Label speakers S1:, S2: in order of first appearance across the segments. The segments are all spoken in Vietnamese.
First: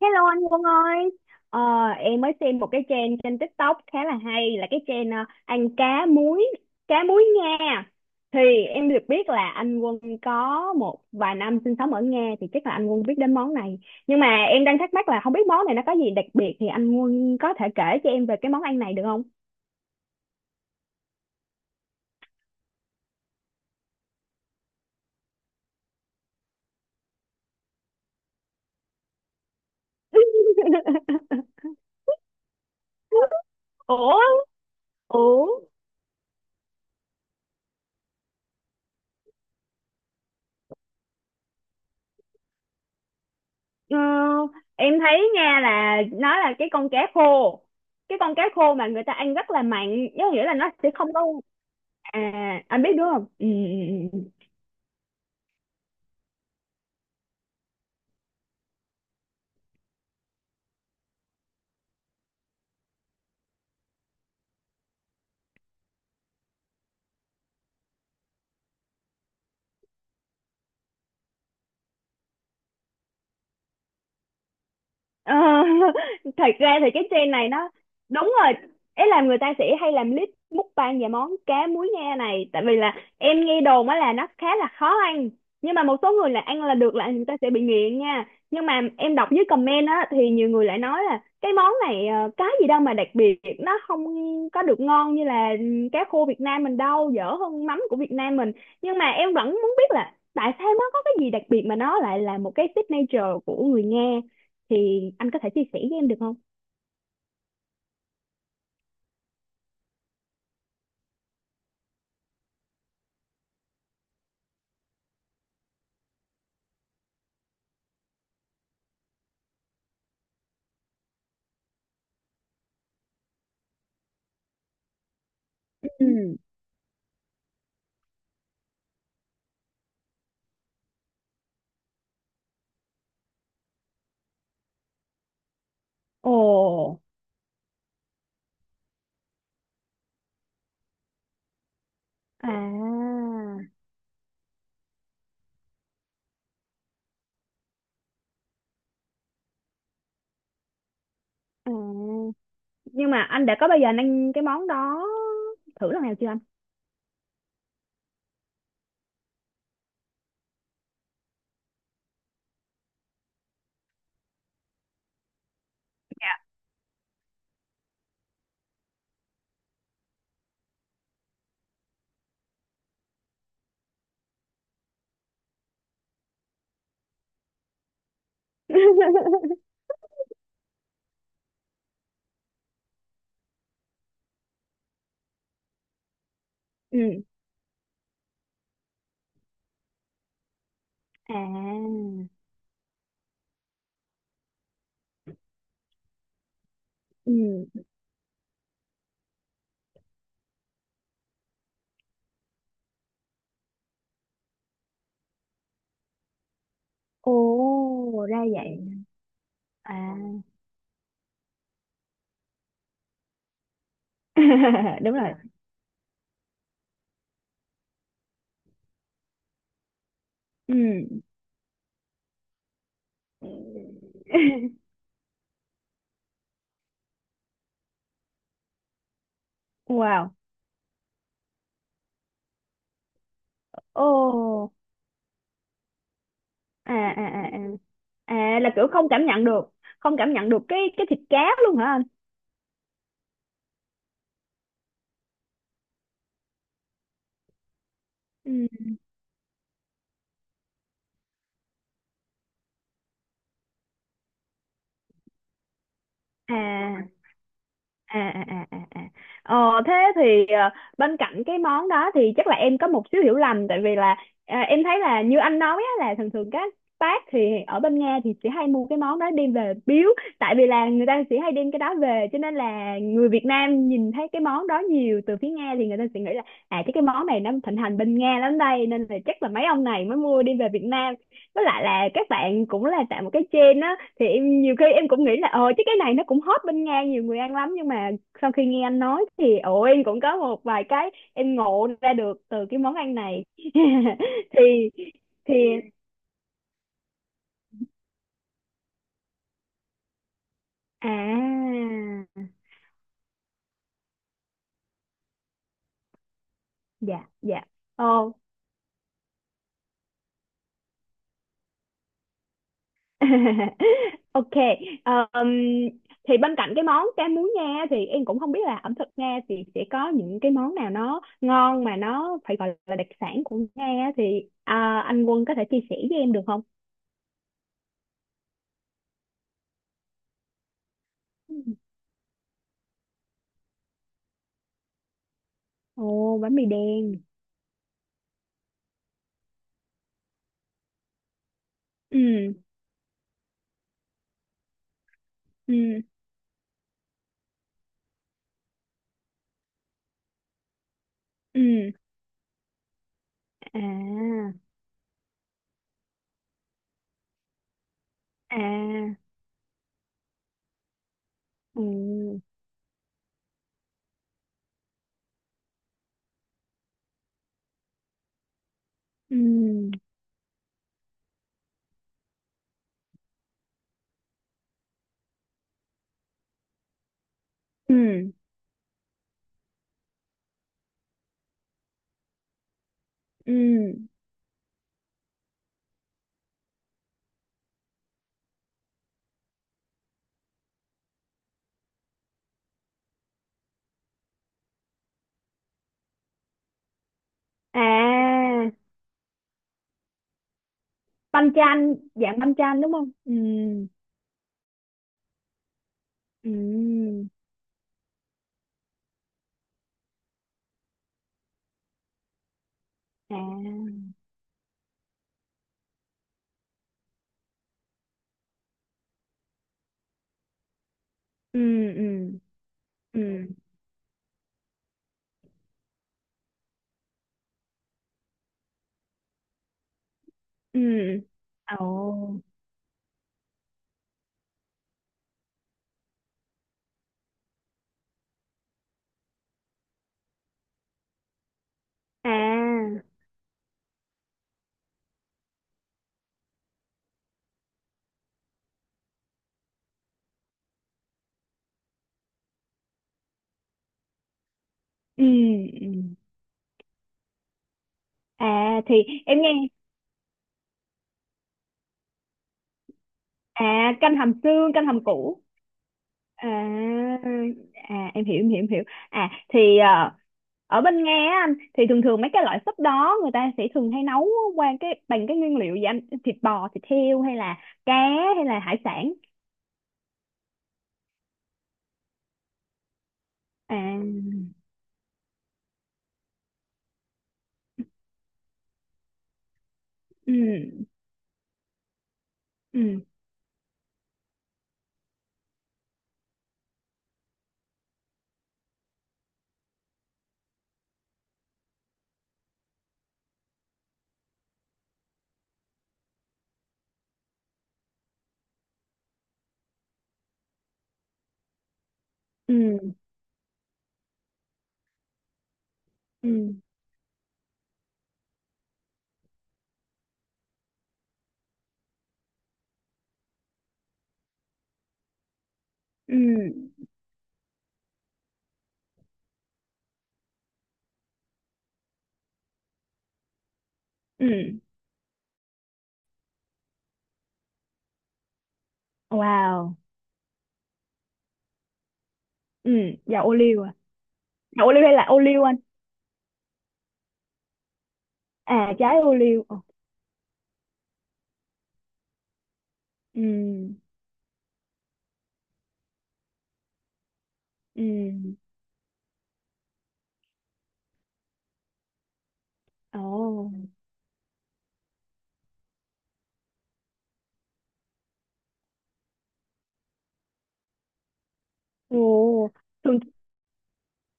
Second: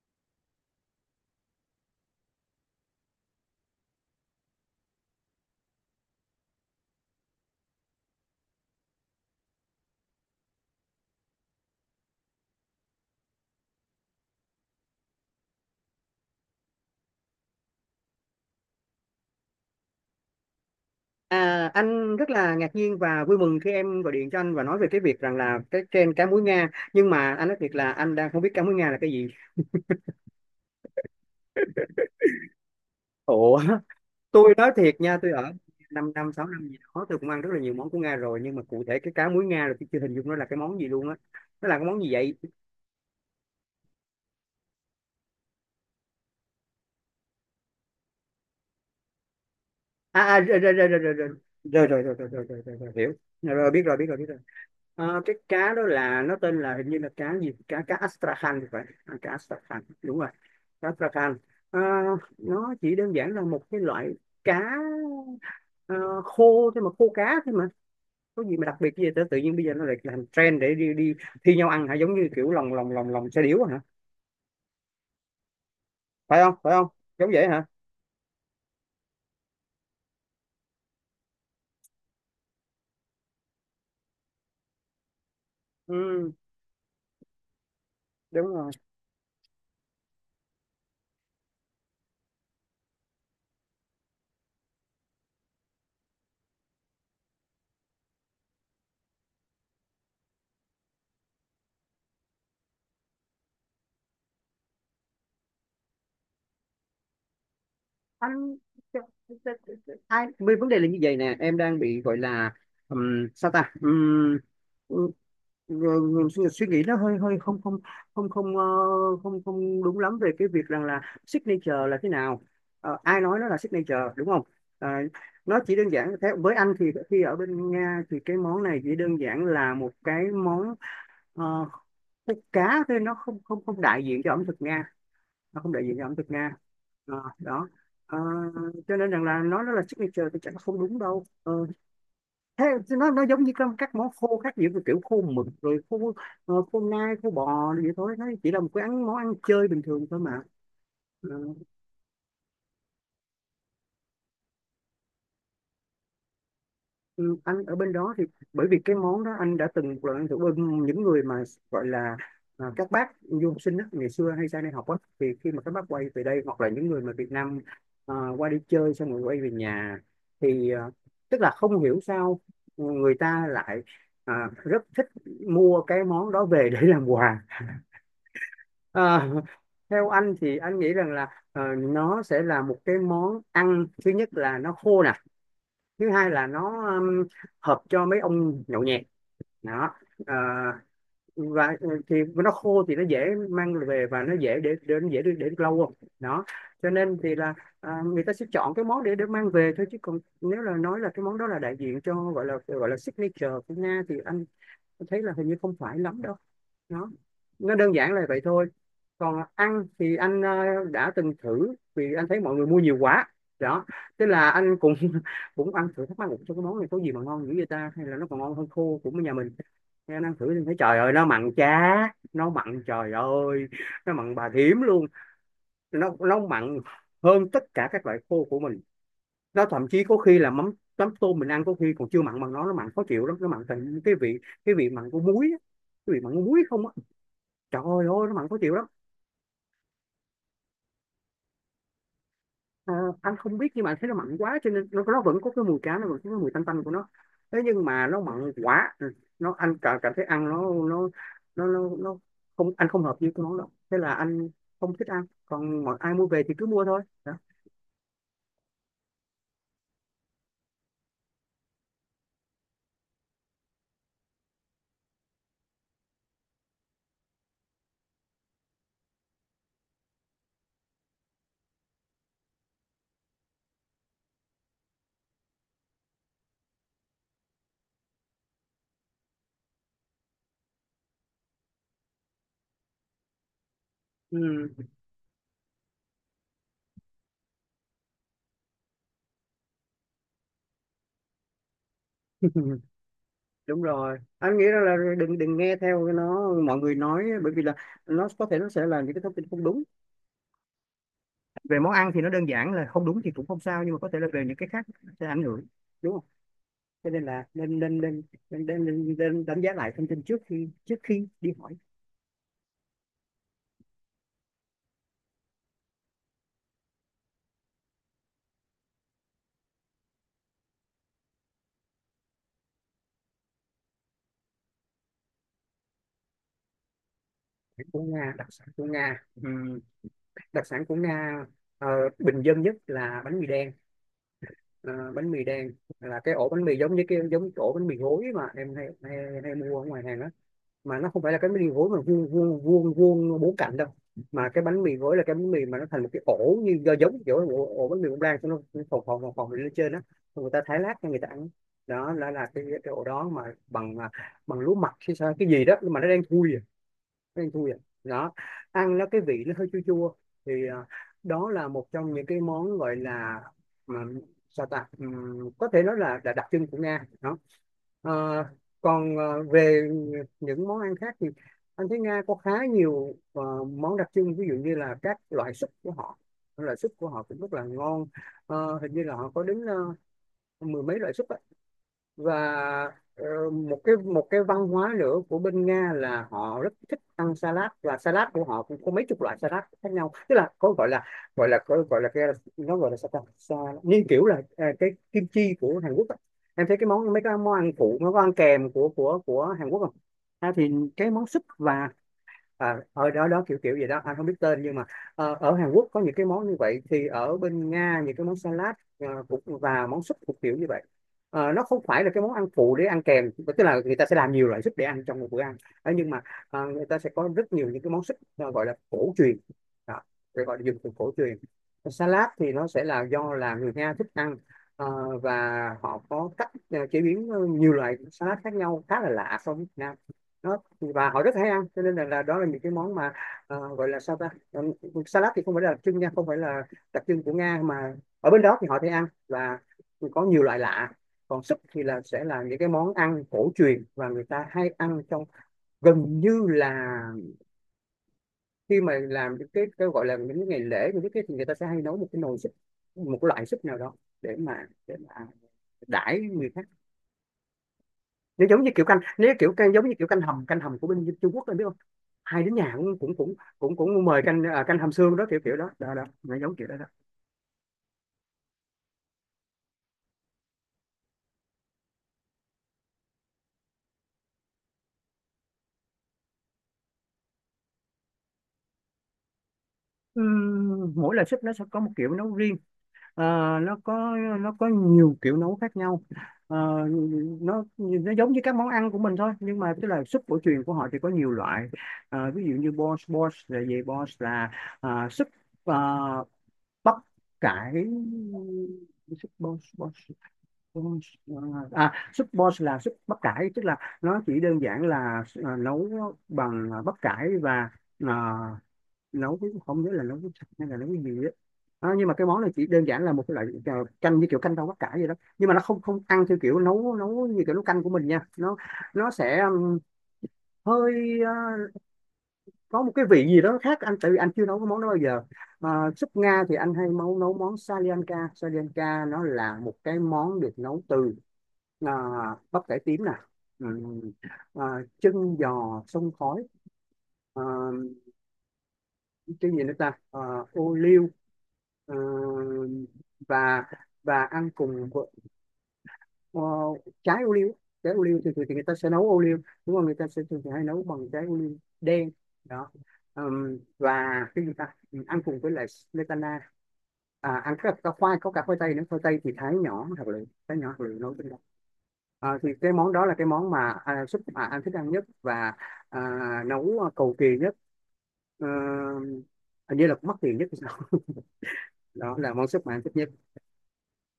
S1: Hello anh Quân ơi, ờ, em mới xem một cái trend trên TikTok khá là hay là cái trend ăn cá muối Nga. Thì em được biết là anh Quân có một vài năm sinh sống ở Nga thì chắc là anh Quân biết đến món này. Nhưng mà em đang thắc mắc là không biết món này nó có gì đặc biệt thì anh Quân có thể kể cho em về cái món ăn này được không?
S2: À, anh rất là ngạc nhiên và vui mừng khi em gọi điện cho anh và nói về cái việc rằng là cái trend cá muối Nga, nhưng mà anh nói thiệt là anh đang không biết cá muối Nga là cái gì. Ủa,
S1: Ủa,
S2: tôi nói thiệt nha, tôi
S1: ủa,
S2: ở 5 năm 6 năm gì đó, tôi cũng ăn rất là nhiều món của Nga rồi, nhưng mà cụ thể cái cá muối Nga là tôi chưa hình dung nó là cái món gì luôn á. Nó là cái món gì vậy?
S1: ờ, em thấy nha là nó là cái con cá khô, cái con cá khô mà người ta ăn rất là mặn,
S2: À
S1: có
S2: à,
S1: nghĩa là
S2: rồi
S1: nó
S2: rồi rồi
S1: sẽ
S2: rồi
S1: không
S2: rồi
S1: có.
S2: rồi rồi rồi rồi rồi rồi rồi
S1: À,
S2: rồi
S1: anh biết
S2: rồi,
S1: đúng
S2: hiểu
S1: không? Ừ,
S2: Rồi rồi, biết
S1: ừ,
S2: rồi biết
S1: ừ.
S2: rồi
S1: Ừ.
S2: biết rồi. Cái cá đó là nó tên là hình như là cá gì, cá cá Astrakhan thì phải, à, cá Astrakhan đúng rồi, cá Astrakhan. Ờ, nó chỉ đơn giản là một cái loại cá ờ, khô thôi mà, khô cá thôi mà, có gì mà đặc biệt gì vậy? Tự nhiên bây giờ nó lại làm trend để đi đi thi nhau ăn hả, giống như kiểu lòng lòng lòng lòng xe điếu hả,
S1: Ờ,
S2: phải
S1: thật
S2: không phải
S1: ra
S2: không,
S1: thì cái
S2: giống
S1: trend
S2: vậy
S1: này
S2: hả?
S1: nó đúng rồi, ý là người ta sẽ hay làm clip mukbang về món cá muối nghe này, tại vì là em nghe đồn á là nó khá là khó ăn, nhưng mà một số người
S2: Ừ,
S1: là ăn là được là người ta sẽ bị nghiện nha.
S2: đúng
S1: Nhưng
S2: rồi.
S1: mà em đọc dưới comment á thì nhiều người lại nói là cái món này cái gì đâu mà đặc biệt, nó không có được ngon như là cá khô Việt Nam mình, đâu dở hơn mắm của Việt Nam mình. Nhưng mà em vẫn muốn biết là tại sao nó có cái gì đặc biệt mà nó lại là một cái signature của người Nga, thì anh có thể chia sẻ với em được không?
S2: Anh hai mươi vấn đề là như vậy nè, em đang bị gọi là sao ta. Ừ, ừ, suy, suy nghĩ nó hơi hơi không không, không không không không đúng lắm về cái việc rằng là signature là thế nào. Ờ, ai nói nó là signature, đúng không? Ờ, nó chỉ đơn giản theo
S1: Ừ.
S2: với anh thì khi ở bên Nga thì cái món này chỉ đơn giản là một cái món ờ, khúc cá thôi, nó không không không đại diện cho ẩm thực Nga, nó không đại diện cho ẩm thực
S1: Ồ.
S2: Nga. Ờ, đó. Ờ, cho nên rằng là nói nó là signature thì chắc là không đúng đâu. Ờ, thế thì
S1: À,
S2: nó giống như các món khô khác, giữa kiểu khô mực rồi khô khô nai khô bò rồi vậy thôi, nó chỉ là một cái ăn món ăn chơi bình thường thôi mà. Ờ,
S1: à. Nhưng mà anh đã có bao giờ anh ăn cái món đó thử lần nào chưa anh?
S2: ừ, anh ở bên đó thì bởi vì cái món đó anh đã từng một lần ăn thử bên những người mà gọi là à, các bác du học sinh á, ngày xưa hay sang đây học á, thì khi mà các bác quay về đây hoặc là những người mà Việt Nam à, qua đi chơi xong rồi quay về nhà thì à, tức là không hiểu sao người ta lại à, rất thích mua cái món đó về để làm quà. À, theo anh thì anh nghĩ rằng là nó sẽ là một cái món ăn, thứ nhất là nó khô nè, thứ hai là nó
S1: Ừ.
S2: hợp cho mấy ông nhậu nhẹt đó. Ờ, và
S1: À.
S2: thì nó khô thì nó dễ mang về và nó dễ để lâu không đó, cho nên thì là
S1: Ừ.
S2: à, người ta sẽ chọn cái món để mang về thôi, chứ còn nếu là nói là cái món đó là đại diện cho gọi là signature của Nga thì anh thấy là hình như không phải lắm đâu. nó
S1: Ồ,
S2: nó đơn giản là vậy
S1: ra
S2: thôi.
S1: vậy.
S2: Còn ăn thì
S1: À.
S2: anh đã từng thử vì anh thấy mọi người mua nhiều quá đó, thế là anh cũng
S1: Đúng rồi.
S2: cũng ăn thử, thắc mắc một cái món này có gì mà ngon dữ vậy ta, hay là nó còn ngon hơn khô của nhà mình. Thế anh ăn thử thì thấy
S1: Ừ.
S2: trời ơi nó mặn chá, nó mặn trời ơi, nó mặn bà thím luôn, nó mặn hơn tất cả các loại khô của mình, nó thậm chí có
S1: Wow.
S2: khi là mắm mắm tôm mình ăn có khi còn chưa mặn bằng nó mặn khó chịu lắm, nó mặn thành
S1: Ồ.
S2: cái vị mặn của muối á, cái vị mặn của muối không á,
S1: À à à
S2: trời ơi ôi nó mặn
S1: à.
S2: khó
S1: À, là
S2: chịu lắm.
S1: kiểu không cảm nhận được, không cảm nhận được cái thịt cá luôn hả anh?
S2: Ờ, anh không biết nhưng mà anh thấy nó mặn quá cho nên nó vẫn có cái mùi cá, nó vẫn có cái mùi tanh tanh của nó, thế nhưng mà nó mặn
S1: Ừ.
S2: quá. Ừ, nó anh cảm cảm thấy ăn nó không, anh không hợp với cái món đó, thế là anh không thích ăn, còn mọi ai mua về thì cứ mua thôi
S1: À
S2: đó.
S1: à à à à à. Thế thì bên cạnh cái món đó thì chắc là em có một xíu hiểu lầm, tại vì là em thấy là như anh nói á, là thường thường các bác thì ở bên Nga thì chỉ hay mua cái món đó đem về biếu, tại vì là người ta chỉ hay đem cái đó về, cho nên là người Việt Nam nhìn thấy cái món đó nhiều từ phía Nga thì người ta sẽ nghĩ là à chứ cái món này nó thịnh hành bên Nga lắm đây, nên là chắc là mấy ông này mới mua đem về Việt Nam. Với lại là các bạn cũng là tạo một cái trend á, thì
S2: Ừ.
S1: em nhiều khi em cũng nghĩ là ờ chứ cái này nó cũng hot bên Nga, nhiều người ăn lắm. Nhưng mà sau khi nghe anh nói thì ồ, em cũng có một vài cái em ngộ ra được từ cái món ăn này.
S2: Đúng rồi, anh nghĩ rằng
S1: thì
S2: là đừng
S1: thì
S2: đừng nghe theo nó mọi người nói, bởi vì là nó có thể nó sẽ là những cái thông tin không đúng
S1: à
S2: về món ăn, thì nó đơn giản là không đúng thì cũng không sao, nhưng mà có thể là về những cái khác sẽ ảnh hưởng, đúng không? Cho nên
S1: Dạ,
S2: là
S1: dạ.
S2: nên nên nên
S1: Ồ.
S2: nên, nên, nên, nên đánh giá lại thông tin trước khi đi hỏi.
S1: Ok. Ờm, thì bên cạnh cái món cá muối Nga thì em cũng không biết là ẩm thực Nga thì sẽ có những cái món nào nó ngon mà nó phải gọi là đặc sản của Nga, thì anh Quân có thể chia sẻ với em được không?
S2: Của Nga, đặc sản của Nga. Đặc sản của Nga, ờ, bình dân nhất là bánh mì đen. Ờ, bánh mì đen là cái
S1: Ồ,
S2: ổ
S1: bánh
S2: bánh
S1: mì
S2: mì giống như cái
S1: đen.
S2: giống cái ổ bánh mì gối mà em hay hay, hay mua ở ngoài hàng đó, mà nó không phải là cái bánh mì gối mà
S1: Ừ,
S2: vuông vuông vuông vuông bốn cạnh đâu, mà cái bánh mì gối là cái bánh mì mà nó
S1: ừ,
S2: thành một cái ổ như do giống kiểu ổ, ổ bánh mì bông lan xong nó phồng phồng phồng phồng lên trên đó. Xong người ta thái lát cho người ta ăn,
S1: ừ.
S2: đó là cái ổ đó mà bằng à,
S1: À,
S2: bằng lúa mạch hay sao cái gì đó, nhưng mà nó đang thui. Ăn thui vậy đó, ăn nó
S1: à,
S2: cái vị nó hơi chua chua thì à, đó là một trong những
S1: ừ,
S2: cái món gọi là mà, sao ta. Có thể nói là đặc trưng của Nga đó. Ờ, còn
S1: ừ,
S2: về những món ăn khác thì anh thấy Nga có khá nhiều món đặc trưng, ví dụ như là các loại súp của họ, loại súp của họ cũng rất là ngon.
S1: ừ,
S2: Ờ, hình như là họ có đến mười mấy loại súp và ờ,
S1: ừ.
S2: một cái văn hóa nữa của bên Nga là họ rất thích ăn salad và salad của họ cũng có mấy chục loại salad khác nhau, tức là có gọi là gọi là gọi gọi là cái nó gọi là sao ta Sa- như kiểu là cái kim chi của Hàn Quốc á. Em thấy cái món mấy cái món ăn phụ món ăn
S1: À,
S2: kèm của Hàn Quốc không? À, thì cái món súp
S1: banh
S2: và
S1: chan, dạng banh
S2: à,
S1: chan đúng
S2: ở
S1: không?
S2: đó
S1: Ừ,
S2: đó kiểu kiểu gì đó anh không biết tên, nhưng mà ở Hàn Quốc có những cái món
S1: ừ,
S2: như vậy thì ở bên Nga những cái món salad cũng và món súp cũng kiểu như vậy. Ờ, nó không phải là cái món ăn phụ để ăn kèm,
S1: à,
S2: tức là người ta sẽ làm nhiều loại súp để ăn trong một bữa ăn. Ờ, nhưng mà người ta sẽ có rất nhiều những cái món súp gọi là cổ truyền đó, để gọi là dùng từ cổ truyền.
S1: ừ,
S2: Salad
S1: ừ,
S2: thì nó sẽ là do
S1: ừ,
S2: là người Nga thích ăn và họ có cách chế biến nhiều loại salad khác nhau khá là lạ so với Việt Nam. Nó
S1: ừ.
S2: và họ rất hay ăn, cho nên là đó
S1: Ồ,
S2: là những cái món mà gọi là sao ta. Salad thì không phải là đặc trưng nha, không phải là đặc trưng của Nga, mà ở bên đó thì họ thấy ăn và có nhiều loại lạ. Còn súp thì là sẽ là những cái món
S1: à,
S2: ăn cổ truyền và người ta hay ăn trong gần như là khi mà làm những cái gọi là những cái ngày lễ những cái thì người ta sẽ hay nấu một cái nồi súp, một cái loại súp nào đó để mà
S1: ừ, ừ.
S2: đãi người khác. Nếu giống như
S1: À,
S2: kiểu
S1: thì
S2: canh, nếu
S1: em nghe.
S2: kiểu canh giống như kiểu canh hầm của bên Trung Quốc, em biết không, hai đứa nhà cũng cũng cũng cũng
S1: À,
S2: cũng
S1: canh
S2: mời
S1: hầm
S2: canh à,
S1: xương,
S2: canh
S1: canh
S2: hầm
S1: hầm
S2: xương đó, kiểu
S1: củ.
S2: kiểu đó đó đó nó
S1: À.
S2: giống kiểu đó đó.
S1: À em hiểu, em hiểu, em hiểu. À thì ở bên Nga á anh, thì thường thường mấy cái loại súp đó người ta sẽ thường hay nấu qua cái bằng cái nguyên liệu gì anh, thịt bò, thịt heo hay là cá hay là hải sản?
S2: Mỗi loại súp nó sẽ có một kiểu nấu riêng. Ờ,
S1: À.
S2: nó có nhiều kiểu nấu khác nhau. Ờ, nó giống như các món ăn của mình thôi, nhưng mà tức là súp
S1: Ừ,
S2: cổ truyền của họ thì có nhiều loại. Ờ, ví dụ như bos,
S1: ừ,
S2: bos là gì, bos là à, súp à, bắp cải, súp bos bos. Đúng rồi. Súp bò là súp bắp cải, tức là nó chỉ đơn giản là nấu bằng bắp cải và à, nấu với, không nhớ là nấu với sạch hay là nấu với gì đó. Nhưng mà cái món này chỉ
S1: ừ,
S2: đơn giản là một cái loại canh, như kiểu canh rau bắp cải vậy đó, nhưng mà nó không không ăn
S1: ừ,
S2: theo kiểu nấu nấu như kiểu nấu canh của mình nha. Nó sẽ hơi có một cái vị gì đó khác, anh tại vì anh chưa nấu cái món đó bao giờ. À, Súp
S1: ừ,
S2: Nga thì anh hay nấu nấu món Salianka. Salianka nó là một cái món được nấu từ à, bắp cải tím nè, Ừm,
S1: ừ.
S2: à, chân giò sông khói, à, cái gì nữa
S1: Wow.
S2: ta, ô liu, à,
S1: Ừ. Dầu ô liu
S2: và
S1: à?
S2: và ăn
S1: Dầu ô liu
S2: cùng
S1: hay là
S2: với-
S1: ô liu anh?
S2: ờ, trái ô liu. Trái ô liu thì, thì người ta
S1: À,
S2: sẽ
S1: trái
S2: nấu
S1: ô
S2: ô liu
S1: liu. Ồ.
S2: đúng không, người ta sẽ thường thì hay nấu bằng trái ô liu đen đó.
S1: Ừ,
S2: Và cái gì ta, ừ, ăn cùng với lại smetana, ăn cái khoai, có
S1: ừ.
S2: cả khoai tây nữa, khoai tây thì thái nhỏ thật lựu, thái nhỏ thật lựu nấu trên đó. Thì cái món đó là cái
S1: Ồ.
S2: món mà súp mà anh thích ăn nhất, và à, nấu cầu kỳ nhất. Ờ, hình như là cũng mắc tiền nhất thì sao đó là món
S1: Ồ,
S2: súp mà anh thích
S1: thường
S2: nhất.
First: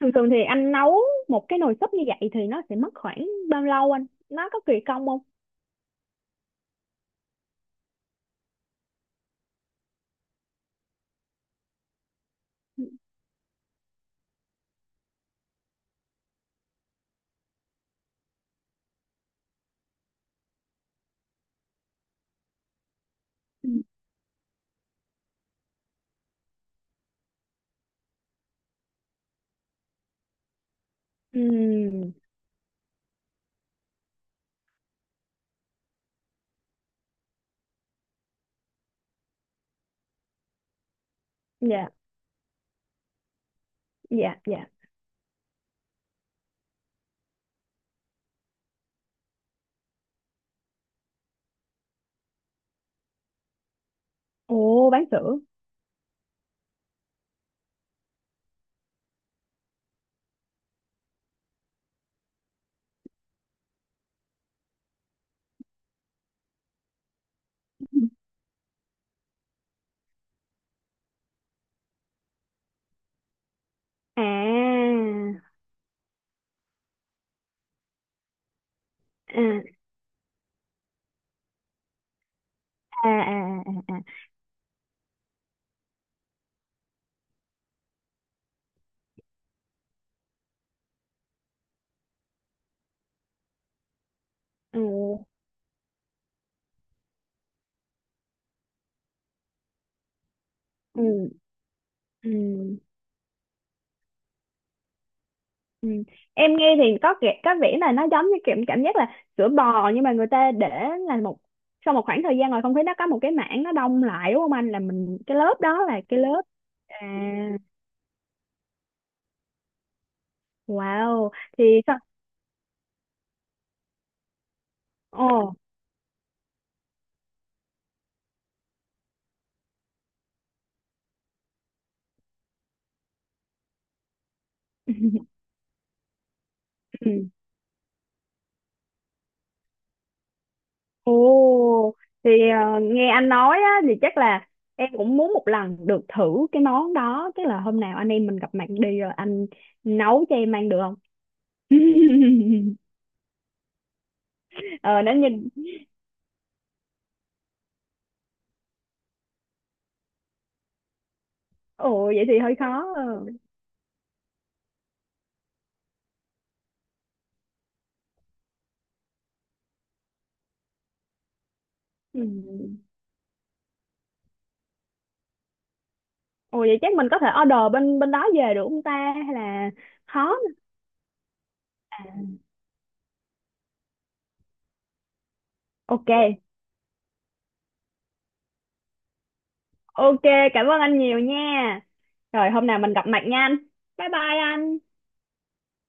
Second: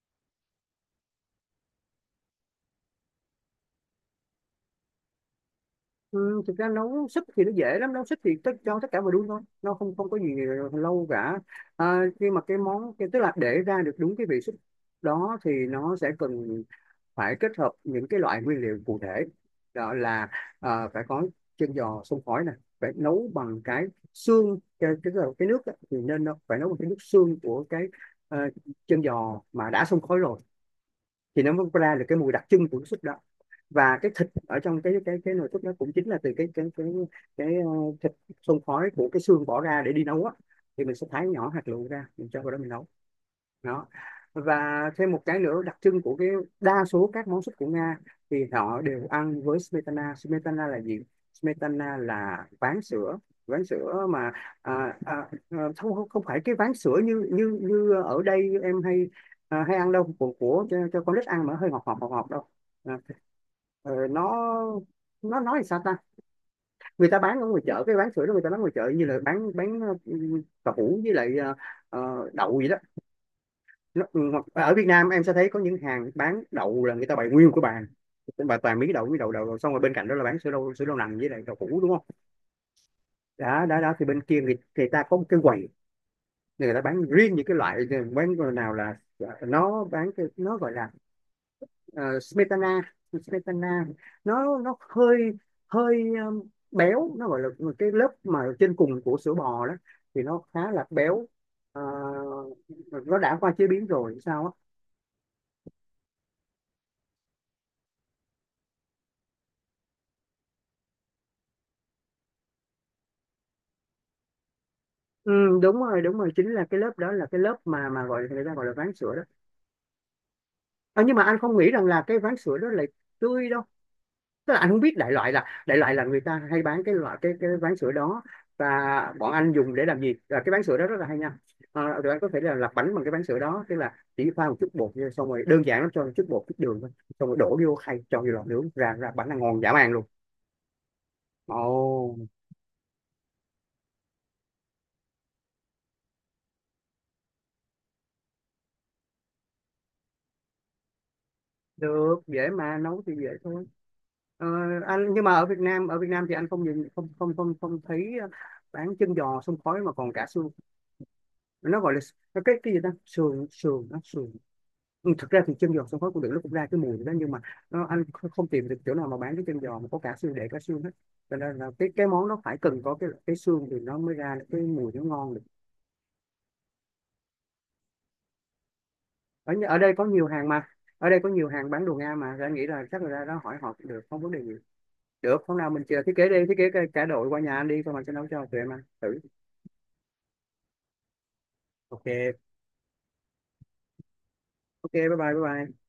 S1: thường thường thì anh nấu một cái nồi súp như vậy thì nó sẽ mất khoảng bao lâu anh? Nó có kỳ công không?
S2: Ừ, thực ra nấu súp thì nó dễ lắm, nấu súp thì tất, cho tất cả mọi đun thôi, nó không không có gì lâu cả. Khi mà cái món tức là để ra được đúng cái vị súp đó thì nó sẽ cần phải kết hợp những cái loại nguyên liệu cụ thể. Đó là ờ, phải có chân giò xông khói này, phải nấu bằng
S1: Ừ.
S2: cái xương, cái nước á, thì nên nó phải nấu bằng cái nước xương của cái ờ, chân giò mà đã xông khói rồi
S1: Ừ,
S2: thì nó mới ra được cái mùi đặc trưng của cái súp đó. Và cái thịt ở trong cái nồi súp đó cũng chính là từ cái thịt xông khói của cái xương bỏ ra để đi nấu á, thì mình sẽ thái nhỏ hạt lựu
S1: dạ,
S2: ra, mình cho vào đó mình nấu đó.
S1: dạ, dạ.
S2: Và thêm một cái nữa đặc trưng của cái đa số các món súp của Nga thì họ đều ăn với smetana. Smetana là gì, smetana là ván sữa. Ván sữa mà
S1: Ồ,
S2: à,
S1: bán
S2: à,
S1: sữa.
S2: à, không không không phải cái ván sữa như như như ở đây em hay hay ăn đâu, của cho con nít ăn mà hơi ngọt ngọt ngọt ngọt đâu. à, ờ, nó nó nói sao ta, người ta bán ở ngoài chợ cái bán sữa đó, người ta bán ngoài chợ như là bán ừ, cà hũ với lại đậu vậy đó. Nó,
S1: À,
S2: ừ, hoặc ở Việt Nam em sẽ thấy có những hàng bán đậu là người ta bày nguyên một cái bàn bà toàn mí đậu đậu đậu.
S1: à,
S2: Xong rồi bên cạnh đó là bán sữa đậu, sữa đậu nành với lại đậu hũ đúng không.
S1: à, à,
S2: Đó đó đó,
S1: à, à.
S2: thì bên kia người ta có một cái quầy, người ta bán riêng những cái loại ờ, bán nào là nó bán cái nó gọi là ờ, smetana. Smetana nó
S1: Ừ,
S2: hơi hơi béo, nó gọi là cái lớp mà trên cùng của sữa bò đó thì nó khá là béo.
S1: ừ,
S2: Ờ,
S1: ừ.
S2: nó đã qua chế biến rồi sao á.
S1: Em nghe thì có kẻ- có vẻ là nó giống như kiểu cảm giác là sữa bò, nhưng mà người ta để là một sau một khoảng thời gian rồi không thấy, nó có một cái mảng nó đông lại đúng không anh, là mình
S2: Ừ,
S1: cái lớp
S2: đúng
S1: đó là
S2: rồi đúng
S1: cái
S2: rồi
S1: lớp.
S2: chính là cái lớp đó,
S1: À.
S2: là cái lớp mà gọi người ta gọi là ván sữa đó. Nhưng mà
S1: Wow.
S2: anh không
S1: thì
S2: nghĩ rằng là cái ván sữa đó là tươi đâu, tức là anh không biết, đại
S1: Ồ.
S2: loại là đại loại là người ta hay bán cái loại cái ván sữa đó. Và bọn anh dùng để làm gì, là cái ván sữa đó rất là hay nha. Tụi anh có thể là làm bánh bằng cái ván sữa đó, tức là chỉ pha một chút bột vô, xong rồi đơn giản lắm, cho một chút bột chút đường thôi, xong
S1: Ừ.
S2: rồi đổ vô khay cho vô lò nướng, ra ra bánh là ngon dã man luôn.
S1: Ồ.
S2: Ồ,
S1: Thì ờ, nghe anh nói á thì chắc là em cũng muốn một lần được thử cái món đó, chắc là hôm nào anh em mình gặp mặt đi rồi anh nấu cho em ăn được không?
S2: được, dễ mà, nấu thì dễ thôi. Ờ,
S1: Ờ nó
S2: anh nhưng mà ở
S1: nhìn.
S2: Việt Nam, ở Việt Nam thì anh không nhìn không không không không thấy bán chân giò xông khói mà còn cả xương. Nó gọi là
S1: Ồ
S2: s-
S1: vậy thì
S2: nó
S1: hơi
S2: cái gì ta,
S1: khó ờ.
S2: sườn, sườn nó sườn. Ừ, thực ra thì chân giò xông khói cũng được, nó cũng ra cái mùi đó nhưng mà nó, anh kh- không tìm được chỗ nào mà bán cái chân giò mà có cả xương, để cả xương hết. Cho nên là cái
S1: Ừ.
S2: món nó phải cần có cái xương thì nó mới ra được cái mùi nó ngon được.
S1: Ồ vậy chắc mình có thể order bên bên đó về được không ta, hay là
S2: Ở đây có nhiều
S1: khó?
S2: hàng mà, ở đây có nhiều hàng bán đồ Nga mà. Thì anh nghĩ là chắc là ra đó hỏi họ cũng được, không vấn đề gì. Được, hôm nào mình chờ
S1: Ok.
S2: thiết kế đi, thiết kế cái- cả đội qua nhà anh đi, xong rồi sẽ nấu cho tụi em ăn. Thử.
S1: Ok. Cảm ơn anh nhiều nha.
S2: Ok,
S1: Rồi hôm nào mình gặp mặt nha anh. Bye bye
S2: ok,
S1: anh.
S2: bye bye, bye bye.